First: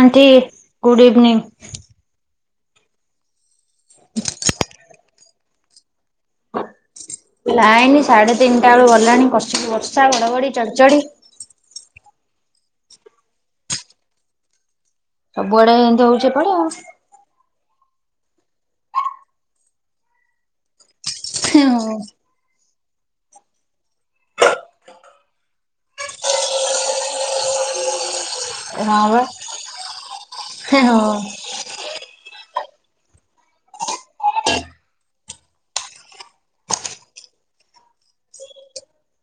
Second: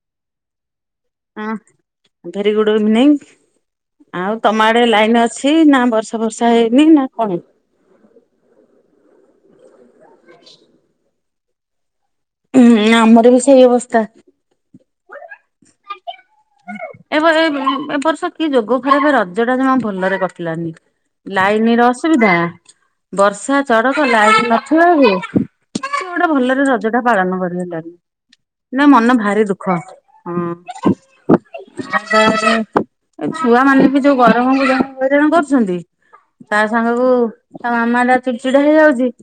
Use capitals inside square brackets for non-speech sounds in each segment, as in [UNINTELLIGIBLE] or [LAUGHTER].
Anti good evening. ହଁ very good evening ଆଉ ତମ ଆଡେ ଲାଇନ ଅଛି ନା ବର୍ଷା ବର୍ଷା ହେଇନି ନା କଣ? ଲାଇନି ସାଢେ ତିନିଟା ବେଳୁ ଗଲାଣି କସିକି ବର୍ଷା ଘଡ଼ଘଡ଼ି ଚଡଚଡ଼ି ହୁଁ ଆମର ବି ସେଇ ଅବସ୍ଥା ସବୁଆଡେ ଏମିତି ହଉଛି ଏପଡେ ଆଉ ଏବେ ଏ ବର୍ଷ କି ଯୋଗ ଫାଇ ରଜ ଟା ଜମା ଭଲରେ କଟିଲାନି ଲାଇନ ର ଅସୁବିଧା ବର୍ଷା ଚଢକ ଲାଇଟ୍ ନଥିବା କୁ କିଛି ଗୋଟେ ଭଲରେ ରଜ ପାଳନ କରିହଲାଣିି ନା ହଁ ମନ ବା ଭାରି ଦୁଃଖ ହଁ। ଏ ଛୁଆ ମାନେ ବି ଯୋଉ ଗରମଙ୍କୁ ଜଣ ହଇରାଣ କରୁଛନ୍ତି। ତା ସାଙ୍ଗକୁ ତା ମାମା ଟା ଚିଡ଼ଚିଡା ହେଇଯାଉଛି।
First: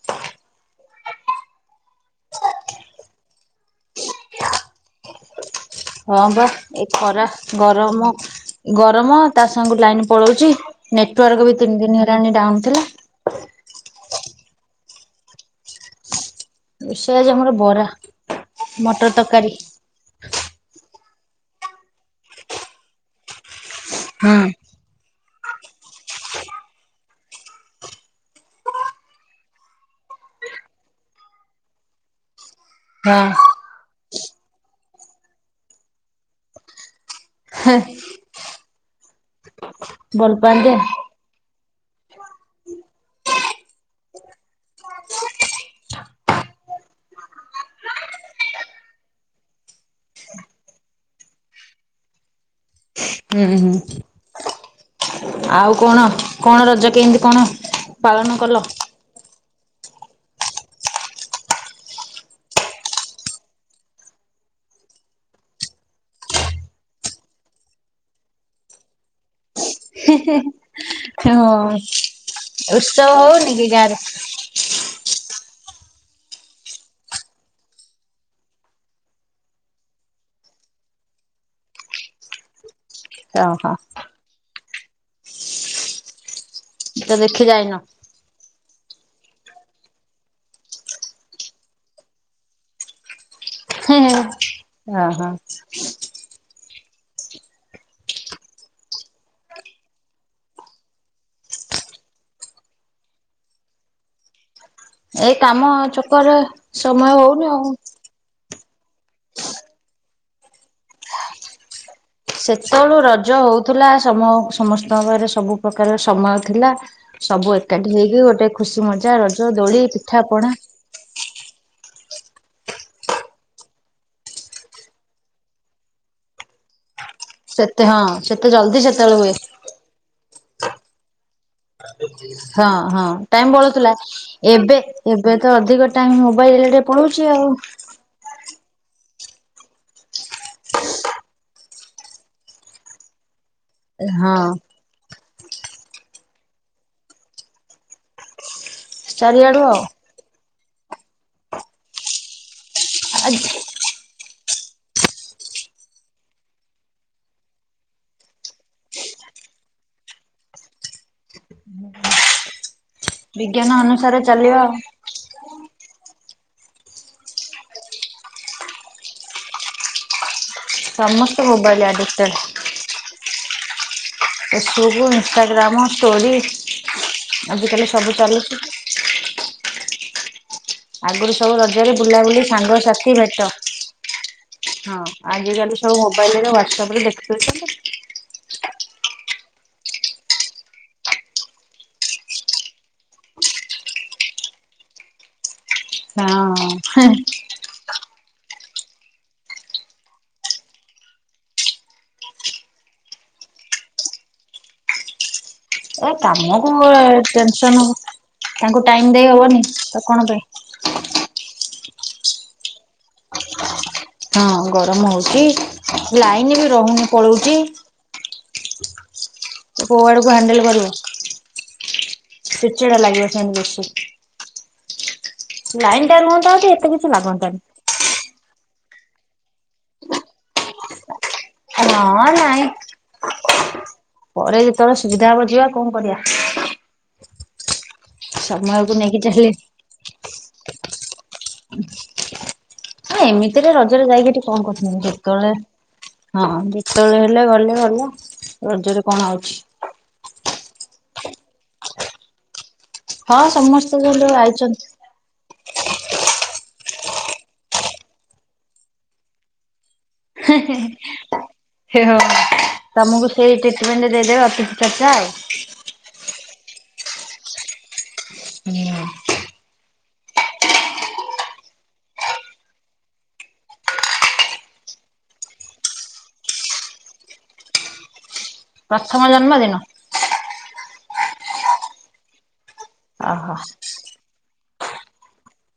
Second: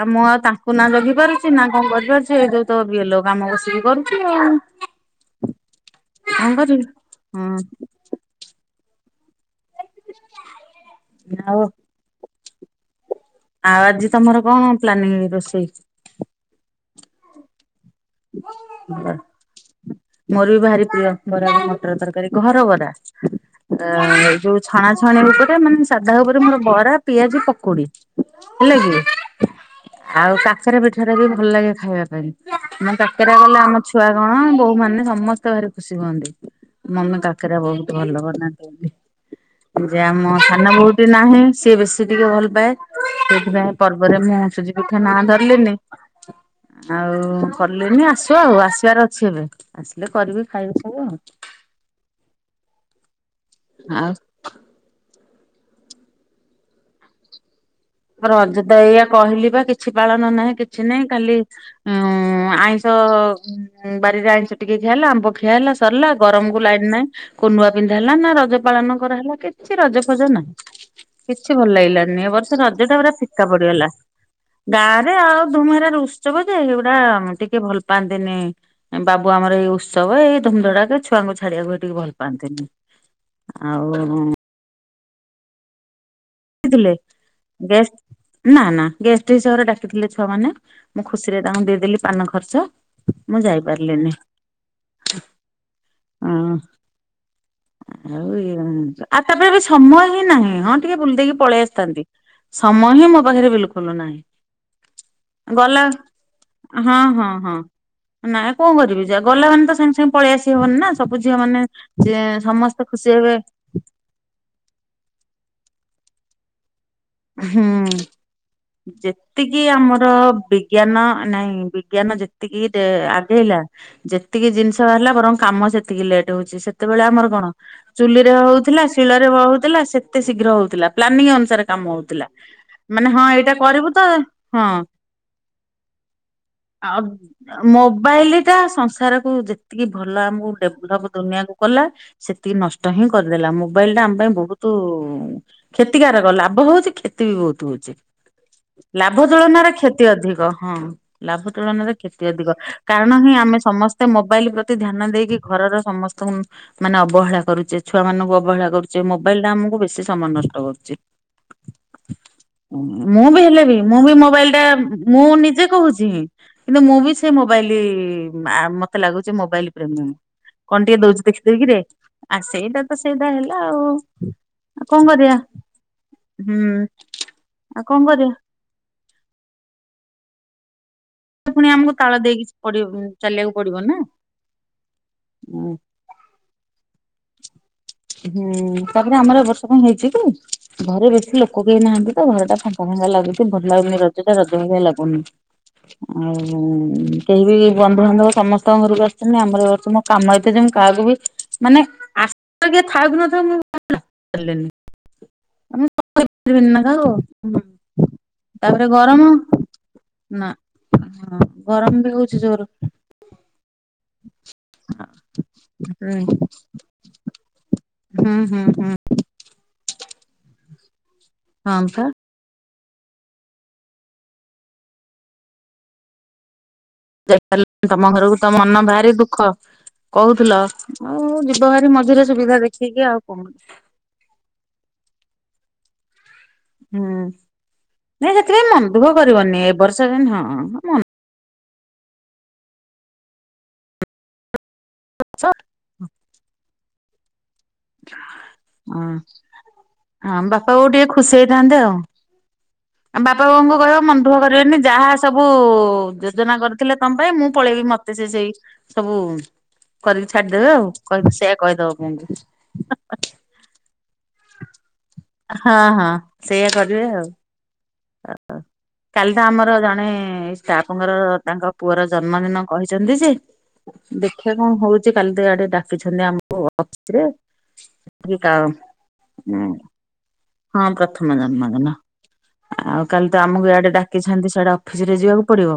ଆଉ ମୁଁ ଆଉ ତାଙ୍କୁ ନାଁ ଜଗି ପାରୁଛି। ନା କଣ କରିପାରୁଛି ଯୋଉ ତ ବିଲ କାମ ବଷିକି କରୁଛି ଆଉ। ହଁ ବା କଣ କରିବି ଏ ଖରା ହଁ ଗରମ ଗରମ ତା ସାଙ୍ଗକୁ ଲାଇନ ପଳଉଛି ନେଟୱାର୍କ ବି ଆଉ ତିନି ଦିନ ହେଲାଣି ଡାଉନ ଥିଲା। ଆଉ ଆଜି ତମର କଣ ପ୍ଲାନିଂ ରୋଷେଇ? ରୋଷେଇ ଆଜି ଆମର ବରା। ମଟର [UNINTELLIGIBLE] ତରକାରୀ ମୋର ବି ଭାରି ପ୍ରିୟ ବରା ମଟର ତରକାରୀ ଘର ବରା। ହୁଁ। ଯୋଉ ଛଣା ଛଣି ଉପରେ ମାନେ ସାଧା ଉପରେ ମୋର ବରା ପିଆଜି, ପକୁଡି। ହେଲା କି, ଆଉ କାକରା ପିଠାଟି ବି ଭଲ ଲାଗେ ଖାଇବା ପାଇଁ। ଆମ କାକରା ହଁ ଗଲେ ଆମ ଛୁଆ କଣ ବୋଉ ମାନ ସମସ୍ତେ ଭାରି ଖୁସି ହୁଅନ୍ତି? ମମେ କା- କାକରା ବହୁତ ଭଲ ବନାନ୍ତି। ଯେ ଆମ ଭଲ ସାନ ପାଆନ୍ତି ବୋହୂ ତ ସେ ନାହିଁ ସିଏ ବେଶୀ ଟିକେ ଭଲ ପାଏ। ସେଥିପାଇଁ ପର୍ବରେ ମୁଁ ସୁଜି ପିଠା ନାଁ ଧରିଲେନି। ଆଉ କଲେନି ଆସିବ ଆଉ ଆସିବାର ଅଛି ଏବେ, ଆସିଲେ କରିବି ଖାଇବ ସବୁ ଆଉ। ହୁଁ ହୁଁ ଆଉ? ଆଉ କଣ କଣ ରଜ କେମିତି କଣ? ପାଳନ କଲ? ରଜତ ଏଇଆ କହିଲି ବା କିଛି ପାଳନ ନାହିଁ କିଛି ନାହିଁ କାଲି ଉଁ ଆଇଁଷ ବାରିରେ ଆଇଁଷ ଟିକେ ଖିଆ ହେଲା ଆମ୍ବ ଖିଆ ହେଲା। ସରିଲା ଗରମ କୁ ଲାଇନ ନାଇଁ କୋଉ ନୁଆ ପିନ୍ଧା ହେଲା ନା ରଜ ପାଳନ କରାହେଲାକି କିଛି ରଜ ଫଜ ନାହିଁ କିଛି ଭଲ ହଁ ଲାଗିଲାନି ଏ ବର୍ଷ ରଜ ଟା ଉତ୍ସବ ପୁରା ଫିକା ହଉନି କି ପଡିଗଲା। ଗାଁରେ? ଗାଁ ରେ ଆଉ ଧୁମେହେରା ଉତ୍ସବ ଯେ ଏଇଗୁଡା ଟିକେ ଭଲ ପାଆନ୍ତିନି। ବାବୁ ଆମର ଏଇ ଉତ୍ସବ ଏଇ ଧୁମଧୋରାକ ଛୁଆଙ୍କୁ ଛାଡିବାକୁ ହେଇଟିକି ଭଲ ପାଆନ୍ତିନି। ଓହୋ। ଆଉ କି ଥିଲେ ତ ଦେଖି ଯାଇନ? ଗେଷ୍ଟ୍ ନା ନା ଗେଷ୍ଟ ହିସାବରେ ଡାକିଥିଲେ ଛୁଆ ମାନେ ମୁଁ ଖୁସିରେ ତାଙ୍କୁ ଦେଇଦେଲି ପାନ ଖର୍ଚ୍ଚ। ମୁଁ ହେ ଯାଇପାରିଲିନି ହେ ହଁ ହଁ। ଅଁ ଆଉ ଇଏ ଆଉ ତାପରେ ଏ ବି ସମୟ ହିଁ ନାହିଁ ହଁ ଟିକେ ବୁଲି ଦେଇକି ପଳେଇ ଆସିଥାନ୍ତି, ସମୟ ହିଁ ମୋ ପାଖରେ ବିଲକୁଲ ନାହିଁ। ଏଇ କାମ ଗଲା ଚକରେ ହଁ ସମୟ ହଁ ହଉନି ହଁ ଆଉ। ନାଇଁ କଁ କରିବି ଯା ଗଲା ମାନେ ତ ସାଙ୍ଗେ ସାଙ୍ଗେ ପଳେଇ ଆସି ହବନି ନା ସବୁଝିଅ ମାନେ ଯେ ସମସ୍ତେ ଖୁସି ହେବେ ଥିଲା ସମ ସମସ୍ତଙ୍କ ପାଖରେ ସବୁ ପ୍ରକାର ସମୟ ଥିଲା ସବୁ ଏକାଠି ହୁଁ ହେଇକି ଗୋଟେ ଖୁସି ମଜା ରଜ ଦୋଳି, ପିଠା, ପଣା ଜ୍ଞାନ ନାଇଁ ବିଜ୍ଞାନ ଯେତିକି ଡେ ଆଗେଇଲା ଯେତିକି ଜିନିଷ ବାହାରିଲା ବରଂ କାମ ସେତିକି ଲେଟ୍ ହଉଚି ସେତବେଳେ ଆମର କଣ ସେତେ ହଁ ଚୁଲିରେ ସେତେ ଜଲଦି ହଉଥିଲା, ସେତେବେଳେ ଶିଳରେ ହୁଏ ହଉଥିଲା ସେତେ ଶୀଘ୍ର ହଉଥିଲା ପ୍ଲାନିଂ ଅନୁସାରେ କାମ ହଉଥିଲା। ହଁ ହଁ ମାନେ ଟାଇମ ଏଇଟା କରିବୁ ବଳୁଥିଲା ତ ହଁ ଏବେ ଏବେ ତ ଅଧିକ ଟାଇମ ମୋବାଇଲରେ ଆଉ ପଳଉ ମୋବାଇଲ ଟା ସଂ ରକୁ ଯେତିକି ଭଲ ଆମକୁ ଡେଭଲପ ଦୁନିଆକୁ କଲା ସେତିକି ନଷ୍ଟ ହିଁ କରିଦଲା ଆମକୁ। ମୋବାଇଲ ଟା ଆମ ପାଇଁ ହଁ। ବହୁତ କ୍ଷତିକାରକ‌ ଲାଭ ହଉଚି କ୍ଷତି ବି ବହୁତ ହଉଚି। ଲାଭ ଚାରିଆଡୁ ତୁଳନାର ଆଉ କ୍ଷତି ଅଧିକ ହଁ ଲାଭ ତୁଳନାର କ୍ଷତି ଅଧିକ। କାରଣ ହିଁ ଆମେ ସମସ୍ତେ ମୋବାଇଲ ପ୍ରତି ଧ୍ୟାନ ଦେଇକି ଘରର ସମସ୍ତ ମାନେ ଅବହେଳା କରୁଚେ ଛୁଆ ମାନଙ୍କୁ ଅବହେଳା କରୁଚେ ମୋବାଇଲ ଟା ଆମକୁ ବେଶୀ ସମୟ ନଷ୍ଟ କରୁଚି। [UNINTELLIGIBLE] ମୁଁ ବି ହେଲେ ବିଜ୍ଞାନ ବି ମୁଁ ବି ଅନୁସାରେ ମୋବାଇଲ ଚାଲିବା ଟା ଆଉ। ମୁଁ ନିଜେ କହୁଚି କିନ୍ତୁ ମୁଁ ବି ସେ ମୋବାଇଲ ଆ ମତେ ଲାଗୁଚି ମୋବାଇଲ ପ୍ରେମୀ। କଣ ଟିକେ ଦଉଚି ସମସ୍ତେ ଦେଖିଦଜବି କିରେ ମୋବାଇଲ ଆଡିକ୍ଟେଡ ଆ ସେଇଟା ତ ସେଇଟା ହେଲା ଆଉ। ଆଉ ଫେସବୁକ୍ କଣ କରିବା ଇନଷ୍ଟାଗ୍ରାମ ଷ୍ଟୋରି ହୁଁ। ଆଉ ଆଜିକାଲି କଣ ସବୁ କରିବା ଚାଲୁଚି। ଆଗରୁ ସବୁ ପୁଣି ଆମକୁ ରଜରେ ତାଳ ବୁଲାବୁଲି ଦେଇକି ପଡି ସାଙ୍ଗସାଥି ଭେଟ ଚାଲିବାକୁ ପଡିବ ନା। ହଁ ଆଜିକାଲି ସବୁ ମୋବାଇଲ ରେ ହ୍ଵାଟସଆପ ରେ ଦେଖିଦଉଛନ୍ତି। ହୁଁ ତାପରେ ଆମର ଏବ ବର୍ଷ କଁ ହେଇଚି କି ଘରେ ବେଶୀ ଲୋକ କେହି ନାହାଁନ୍ତି ତ ଘରଟା ଫା ଙ୍କା ଲାଗୁଚି ଭଲ ଲାଗୁନି ରଜ ଟା ରଜ ଭଳିଆ ଲାଗୁନି ଆଉ ହଁ କେହି ବି ବନ୍ଧୁବାନ୍ଧବ ସମସ୍ତଙ୍କ ଘରକୁ ଆସିଛନ୍ତି, ଆମର ଦେଖୁନୁ କାମ ଏତେ ଯେ ମୁଁ କାକୁ ବି ମାନେ ଆସ୍ଥା କିଏ ଥାଉକୁ ନଥାଉ ମୁଁ ମନାକଲିନି। ଏ କାମକୁ ଟେନସନ ହବ ତାପରେ ତାଙ୍କୁ ଟାଇମ ଗରମ ଦେଇ ହବନି ଆଉ କଣ ପାଇଁ ନା ହଁ ଗରମ ବି ହଉଚି ଜୋର। ହଁ ଗରମ ହଉଚି ହୁଁ ଲାଇନ ବି ରହୁନି ପଳଉଚି। ହୁଁ ହୁଁ ହୁଁ। କୋଉ ଆଡକୁ ହାଣ୍ଡେଲ କରିବୁ? ହଁ ପା। ଚିଡ୍ ଚିଡା ଲାଗିବ ସେମିତି ବେଶୀ। ଲାଇନ ଟା ରୁହନ୍ତା ଅଦି ଏତେ କିଛି ଲାଗନ୍ତାନି [UNINTELLIGIBLE] ତମ ଘରକୁ ତ ମନ ଭାରି ଦୁଃଖ କହୁଥିଲ ଆଉ ମୁଁ ଯି ଯିବ ଭାରି ହଁ ମଝିରେ ସୁବିଧା ନାଇଁ ଦେଖିକି ଆଉ କଣ ପରେ ଯେତେବେଳେ ସୁବିଧା ହବ ଯିବା କଣ କରିବା। ହୁଁ ନାଇ ସେଥିପାଇଁ ମନ ସମୟକୁ ଦୁଃଖ ନେଇକି ଚାଲିଲେ କରିବନି ଏ ବର୍ଷ [UNINTELLIGIBLE] ହଁ। ଏମିତିରେ ରଜରେ ଯାଇକି ଏଠି କଣ କରିଥାନ୍ତ ଯେତେବେଳେ ହଁ ଯେତେବେଳେ ହେଲେ ଗଲେ ଗଲା ରଜରେ କଣ ହଉଛି ହଁ ବାପା ବଉ ଟିକେ ଖୁସି ହେଇଥାନ୍ତେ ଆଉ। ଆ ହଁ ବାପା ବୋଉଙ୍କୁ କହିବ ସମସ୍ତେ ଯୋଉ ମନଦୁଖ କରିବେନି ଆଇଛନ୍ତି ଯାହା ଆ ସବୁ ଯୋଜନା କରିଥିଲେ ତମ ପାଇଁ ମୁଁ ପଳେଇବି ମତେ ସେ ସେଇ ସବୁ କରିକି ଛାଡିଦେବେ ଆଉ କ ସେଇୟା କହିଦବ ହେ ହ ବୋଉଙ୍କୁ। ତମକୁ ସେଇ ଟ୍ରିଟମେଣ୍ଟ ଦେଇଦେବେ ଅତିଥି ଚର୍ଚ୍ଚା ଆଉ। ହଁ ହଁ ସେଇଆା କରିବେ ଆଉ। [INAUDIBLE] କାଲି ତ ଆମର ଜଣେ ଷ୍ଟାପଙ୍କର ତାଙ୍କ ପୁଅର ଜନ୍ମଦିନ କହିଛନ୍ତି ଯେ ଦେଖିଆ କଣ ହଉଚି କାଲି ତ ଆଡେ ଡାକିଛନ୍ତି ଆମକୁ ଅଫିସରେ। ପ୍ରଥମ [INAUDIBLE] ଜନ୍ମଦିନ ହଁ ପ୍ରଥମ ଜନ୍ମଦିନ ଆଉ କାଲି ତ ଓହୋ ଆମକୁ ଇଆଡ଼େ ଡାକି ଛନ୍ତି ସିଆଡା ଅଫିସ ରେ ଯିବାକୁ ପଡିବ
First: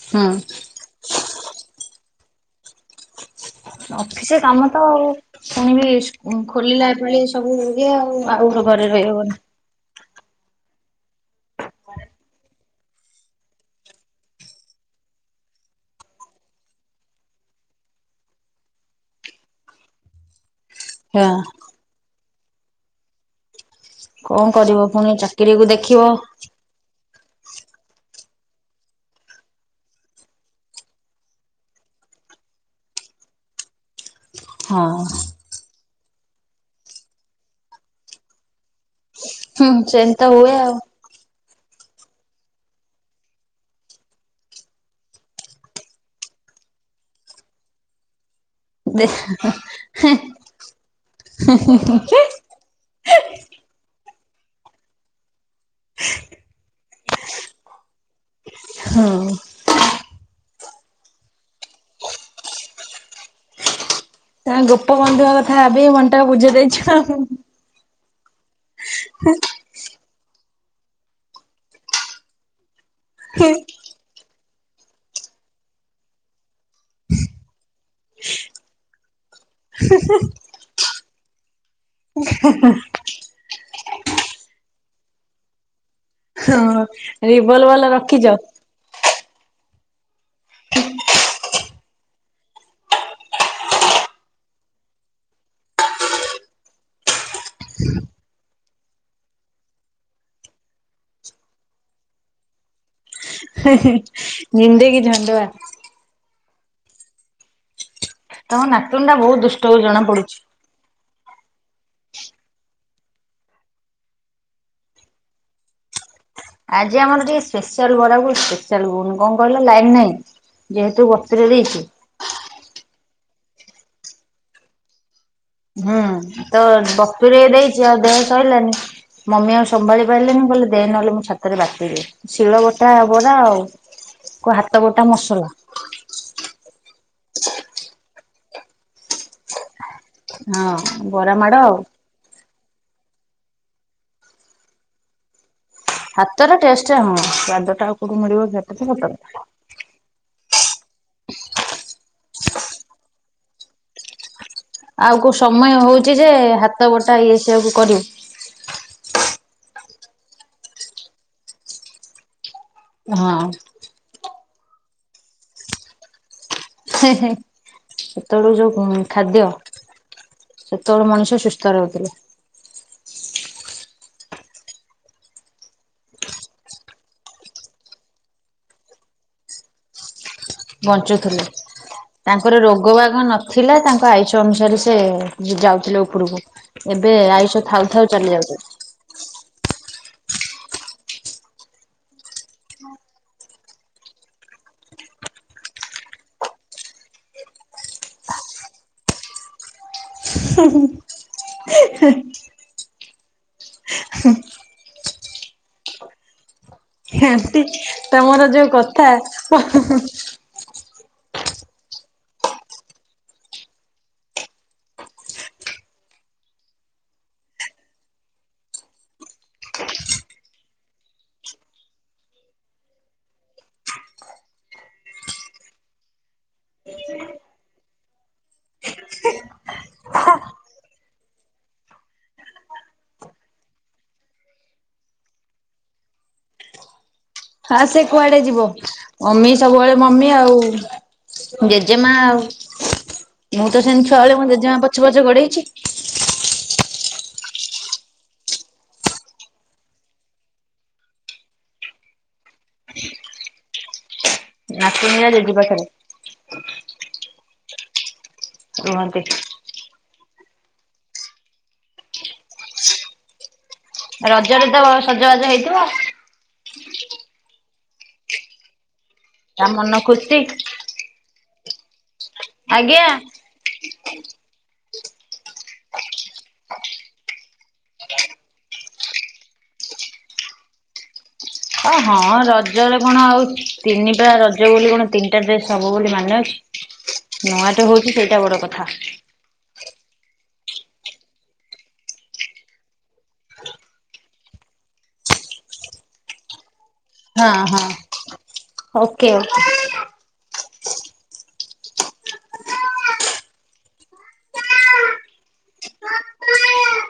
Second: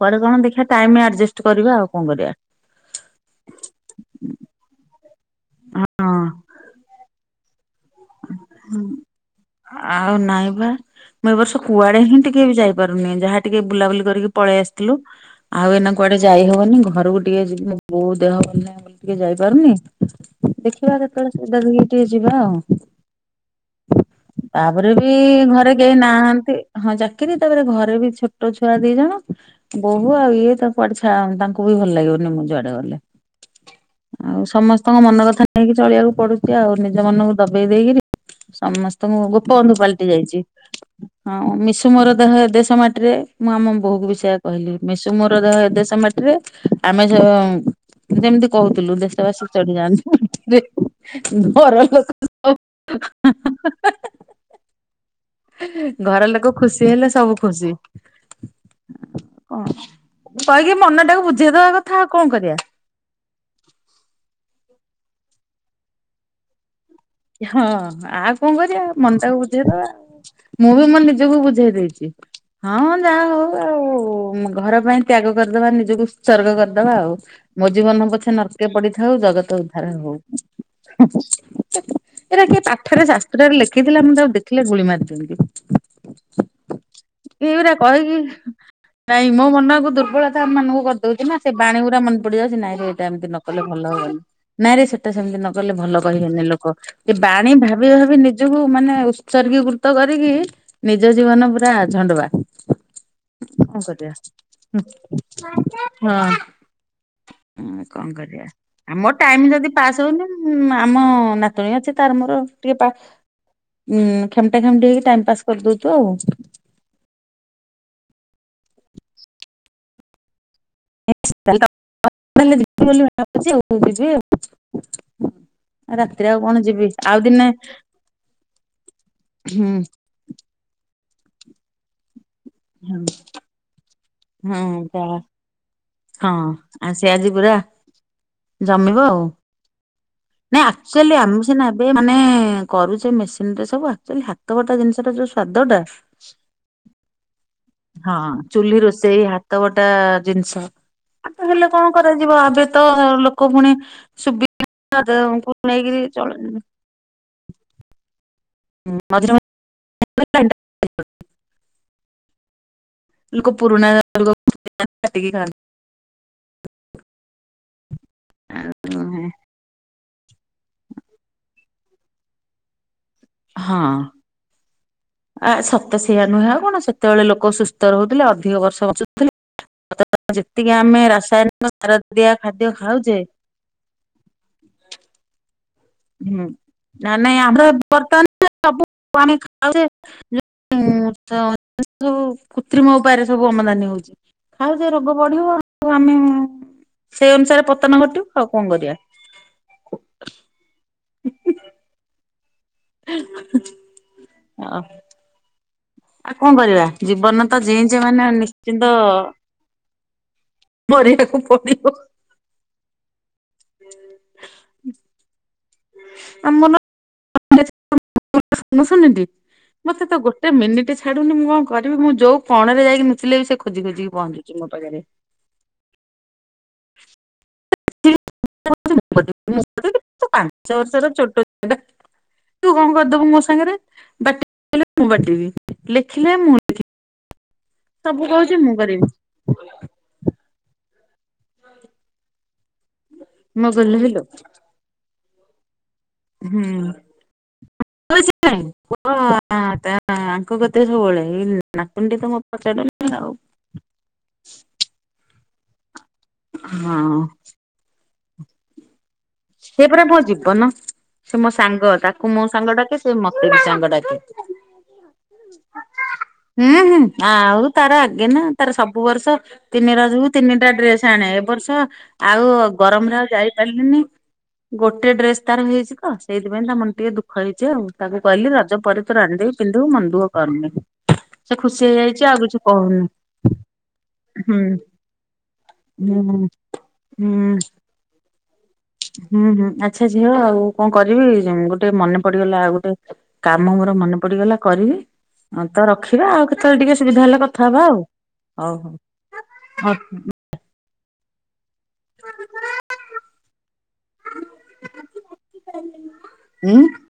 କୁଆଡେ ହୁଁ କଣ ଦେଖିଆ ଟାଇମ୍ ଆଡେଜଷ୍ଟ କରିବା ଆଉ କଣ କରିବା। ଅଫିସ କାମ ତ ଆଉ ହଁ। ଶୁଣିବି ଖୋଲିଲା ବେଳେ ସବୁ ହୁଏ ଆଉ। ଆଉ ଘରେ ରହିହବନି। ଆଉ ନାଇଁ ବା ମୁଁ ଏ ବର୍ଷ କୁଆଡେ ହିଁ ଟିକେ ବି ଯାଇପାରୁନି ଯାହା ଟିକେ ବୁଲାବୁଲି କରିକି ପଳେଆସିଥିଲୁ। ଆଉ ଏଇନା କୁଆଡେ ଯାଇହବନି ଘରକୁ ଟିକେ ଯିଵି ମୋ ବଉ ଦେହ ଭଲ ନାହିଁ। ଟିକେ ଯାଇପାରୁନି ଦେଖିବା ହଁ କେତେବେଳେ ସୁବିଧା ଦେଖିକି ଟିକେ ଯିବା ଆଉ। କଣ କରିବ ତାପରେ ବି ପୁଣି ଚାକିରିକୁ ଘରେ କେହି ଦେଖିବ ନାହାନ୍ତି। ହଁ ଚାକିରିୀ ତାପରେ ଘରେ ବି ଛୋଟ ଛୁଆ ଦି ଜଣ। ବୋହୁ ଆଉ ଇଏ ତ କୁଆଡେ ଛା ତାଙ୍କୁ ବି ଭଲ ଲାଗିବନି ମୁଁ ଯୁଆଡେ ଗଲେ। ଆଉ ସମସ୍ତଙ୍କ ହଁ ମନ କଥା ନେଇକି ଚଳିବାକୁ ପଡୁଛି ଆଉ ନିଜ ମନକୁ ଦବେଇ ଦେଇକରି ସମସ୍ତ ତ ମୁ ହୁଁ ଗୋପବନ୍ଧୁ ପାଲିଟି ସେମିତି ତ ଯାଇଛି। ହୁଏ ଆଉ। ହଁ ମିଶୁ ମୋର ଦେହ ଏ ଦେଶ ମାଟିରେ ମୁଁ ଆମ ବୋହୁ କୁ ବି ସେଇଆ କହିଲି। ମିଶୁ ମୋର ଦେହ ଏ ଦେଶ ମାଟିରେ ଆମେ [UNINTELLIGIBLE] ଯେମିତି କହୁଥିଲୁ ଦେ ଦେଶବାସୀ ଚଳି ଯାଆନ୍ତୁ ଘରଲୋକ [INAUDIBLE] ଘର ଲୋକ ଖୁସି ହେଲେ ସବୁ ଖୁସି। ହଁ। ହଁ କହିକି ମନ ଟାକୁ ବୁଝେଇଦବା କଥା ଆଉ କଣ କରିବା। ତା ଗୋପବନ୍ଧୁଙ୍କ କଥା ଭାବିକି ମନଟା ବୁଝେଇ ଦେଇଛ ଆଉ। ହଁ ଆଉ କଣ କରିବା ମନଟାକୁ ବୁଝେଇଦବା। ମୁଁ ବି ମୋ ନିଜକୁ ବୁଝେଇ ଦେଇଚି ହଁ ଯାହା ହଉ ହଁ ଆଉ ଘର ପାଇଁ ତ୍ୟାଗ କରିଦବା ନିଜକୁ ଉତ୍ସର୍ଗ କରିଦବା ଆଉ ମୋ ଜୀବନ ପଛେ ନର୍କେ ପଡିଥାଉ ଜଗତ ଉଦ୍ଧାର ହଉ [INAUDIBLE] ଏଇଟା କିଏ ପାଠରେ ସା ଟାରେ ଲେଖିଥିଲା ମୁଁ ତାକୁ ଦେଖିଲେ ଗୁଳି ମାରି ଦିଅନ୍ତି। ହଁ ରିବଲ ବଲ୍ ରଖିଚ? ନାଇଁ ମୋ ମନକୁ ଦୁର୍ବଳତା ଆମାନଙ୍କୁ କରିଦଉଛି ନା ସେ ବାଣୀ ଗୁରା ମନ ପଡିଯାଉଛି ନାଇଁ ଏଇଟା ଏମିତି ନ କଲେ ଭଲ ହବନି ନାଇଁରେ ସେଟା ସେମିତି ନ କଲେ ଭଲ କହିବେନି ଲୋ କ ଏ ବାଣୀ ଭାବି ଭାବି ନିଜକୁ ମାନେ ଉତ୍ସର୍ଗୀକୃତ କରିକି ନିଜ ଜୀବନ ପୁରା ଝଣ୍ଡବା। କଣ କରିବା ଜିନ୍ଦେଗି ଝଣ୍ଡୁଆ ହୁଁ ହଁ। ଉଁ କଣ କରିବା ତମ ନାତୁଣୀ ଆମ ଟା ବହୁତ ଟାଇମ ଦୁଷ୍ଟ ଯଦି ବୋଲି ପାସ୍ ଜଣା ହଉନି ପଡୁଛି। ଉ ଆମ ନା ତୁଣି ଅଛି ତାର ମୋର ଟିକେ ପା ଉଁ ଖେମଟା ଖେମଟି ହେଇକି ଟାଇମ ପାସ୍ କରିଦଉଛୁ ଆଉ। ଆଜି ଆମର ଟିକେ ସ୍ପେଶିଆଲ ବରା ଗୁ ସ୍ପେଶିଆଲ ଗୁଗୁନି କଣ କହିଲ ଲାଇନ ନାହିଁ? ଯେହେତୁ ବତୁରେଇ ଦେଇଛି ଭାବୁଚି [UNINTELLIGIBLE] ହୁଁ ତ ବତୁରେଇ ଦେଇଛି ଆଉ ଦେହ ସହିଲାନି ମମି ଆଉ ସମ୍ଭାଳି ପାଇଲେନି କହିଲେ ଦେ ନହେଲେ ମୁଁ ଛାତରେ ବାଟିଦିଏ। ଶିଳ ବଟା ହୁଁ ବରା ଆଉ ହଁ କୁ ହାତ ଯା ବଟା ମସଲା। ହଁ ଆ ସେ ଆଜି ପୁରା ଜମିବ ଆଉ। ନାଇଁ ହଁ ଆକ୍ଚୁଆଲି ବରା ଆମେ ମାଡ ସିନା ଆଉ ଏବେ ମାନେ କରୁଛେ ମେସିନରେ ସବୁ ଆକ୍ଚୁଆଲି ହାତବଟା ଜିନିଷର ଯୋଉ ସ୍ଵାଦ ଟା ହାତର ଟେଷ୍ଟ ହଁ ସୁଆଦ ହଁ ଚୁଲି ରୋଷେଇ ହାତ ବଟା ଜିନିଷ ହେଲେ କଣ କରାଯିବ ଏବେ ତ ଲୋକ ପୁଣି ସୁବି ଆଉ କୋଉ ସମୟ ହୋଉଛି ଯେ ହାତ ବଟା ଇଏ ସିଏ କୁ କରିବୁ। ହୁଁ ମଝିରେ ମ [INAUDIBLE] ହଁ। ଲୋକ ପୁରୁଣା [INAUDIBLE] ଟିକି ଖାଆନ୍ତି। ହେଁ ହେଁ ସେତେବେଳୁ ଯୋଉ କୁଁ ଖାଦ୍ୟ ସେତେବେଳେ ମଣିଷ ସୁସ୍ଥ ରହୁଥିଲେ। ହଁ। ଆ ସତ ସେଇୟା ନୁହେଁ ଆଉ କଣ ସେତେବେଳେ ଲୋକ ସୁସ୍ଥ ରହୁଥିଲେ ଅଧିକ ବର୍ଷ ବଞ୍ଚୁଥିଲେ। ଯେତିକି ଆମେ ବଞ୍ଚୁଥିଲେ। ରାସାୟନିକ ସାରଦିଆ ଖାଦ୍ୟ ଖାଉଛେ ଥିଲା ତାଙ୍କ ଆୟୁଷ ଅନୁସାରେ ସେ ଯାଉଥିଲେ ଉ ଉପରକୁ ହୁଁ ନା ଏବେ ନାଇଁ ଆମର ଆୟୁଷ ଥାଉ ଥାଉ ଚାଲି ବର୍ତ୍ତମାନ ଯାଉଛନ୍ତି। [UNINTELLIGIBLE] [INAUDIBLE] ସବୁ କୃତ୍ରିମ ଉପାୟରେ ସବୁ ଅମଦାନୀ ହଉଛି। ଖାଉଛ ରୋଗ ବଢିବ ଆଉ ଆମେ ସେଇ ଅନୁସାରେ ପତନ ଘଟିବ ଆଉ କଣ କରିବା। ହୁଁ ହୁଁ। [INAUDIBLE] [INAUDIBLE] ଅହଃ। ଆଉ କଣ କରିବା ଜୀବନ ଆଣ୍ଟି ତ ଜିଇଁଚେ ମାନେ ତମର ଯୋଉ ନିଶ୍ଚିନ୍ତ କଥା ମରିବାକୁ ପଡ଼ିବ। ଆମର [INAUDIBLE] ମୁଁ [UNINTELLIGIBLE] ମତେ ତ ଗୋଟେ ମିନିଟ୍ ଛାଡୁନି ମୁଁ କଣ କରିବି ମୁଁ ଯୋଉ କଣରେ ଯାଇକି ନୁଚିଲେ ବି ସେ ଖୋଜି ଖୋଜିିକି ପହଞ୍ଚିବ। ମୋ ପାଖରେ। [INAUDIBLE] ପାଞ୍ଚ ବର୍ଷର ଛୋଟ [INAUDIBLE] ତୁ କଣ କରିଦବୁ ମୋ ସାଙ୍ଗରେ ବାଟିଲେ ମୁଁ ବାଟିବି ଲେଖିଲେ ମୁଁ ଲେଖିବି। ହା ସେ କୁଆଡେ ଯିବ। କରିବି ମମି ସବୁବେଳେ ମମି ଆଉ। ଜେଜେମା ଆଉ। ମୁଁ ମୋ ତ ଗଲୁ ସେମିତି ହେଲୋ ଛୁଆବେେଳେ, ମୋ ଜେଜେମା ପଛେ ପଛେ ଗୋଡେଇଛି। ହୁଁ। ହ ଆଙ୍କ କତ ସବୁବେଳେଇ ନାତୁଣ୍ଡି ତ ମୋ ପାଚଡ ଆଉ [UNINTELLIGIBLE] ନାତୁଣି ଏଇନା ଜେଜେ ପାଖରେ। ହଁ। ରୁହନ୍ତି। ସେ ପରା ମୋ ଜୀବନ। ସେ ମୋ ସାଙ୍ଗ, ତାକୁ ମୁଁ ସାଙ୍ଗ ଡାକେ ସେ ମତେ ବି ସାଙ୍ଗ ଡାକେ। ରଜରେ ତ ବହେ ସଜବାଜ ହେଇଥିବ। ହୁଁ ହୁଁ, ଆଉ ତାର ଆଗେ ନା ତାର ସବୁ ବର୍ଷ ତା ତିନି ମନ ରଜକୁ ଖୁସି ତିନିଟା ଡ୍ରେସ ଆଣେ, ଏ ବର୍ଷ, ଆଉ ଆଜ୍ଞା। ଗରମରେ ଆଉ ଯାଇପାରିଲିନି। ଗୋଟେ ଡ୍ରେସ ତାର ହେଇଛି ତ, ସେଇଥିପାଇଁ ତା ମନ ଟିକେ ଦୁଃଖ ହେଇଛି ଆଉ ତାକୁ କହିଲି ରଜ ପରେ ତୋର ଆଣିଦେବି। ପିନ୍ଧିବୁ ମନ ଦୁଃଖ କରନି। ସେ ଖୁସି ଅ ହଁ, ହେଇଯାଇଛି ଆଉ କିଛି ରଜରେ କହୁନି କଣ ଆଉ ତିନିଟା ହୁଁ। ରଜ ବୋଲି କଣ ତିନିଟା ଡ୍ରେସ ହବ ବୋଲି ମାନେଅଛି। [INAUDIBLE] ନୂଆଟେ ହଉଛି ସେଇଟା ବଡ କଥା। ହୁଁ ହୁଁ, ଆଚ୍ଛା ଝିଅ ଆଉ କଣ କରିବି ଉଁ ଗୋଟେ ମନେ ପଡିଗଲା ଆଉ ଗୋଟେ କାମ ମୋର ମନେ ପଡିଗଲା କରିବି, ତ ରଖିବା ଆଉ କେତେବେଳେ ଟିକେ ସୁବିଧା ହେଲେ ହଁ କଥା ହଁ। ହବା ଆଉ, ଓକେ ହଉ ଓକେ। ହଉ। ଉଁ [UNINTELLIGIBLE]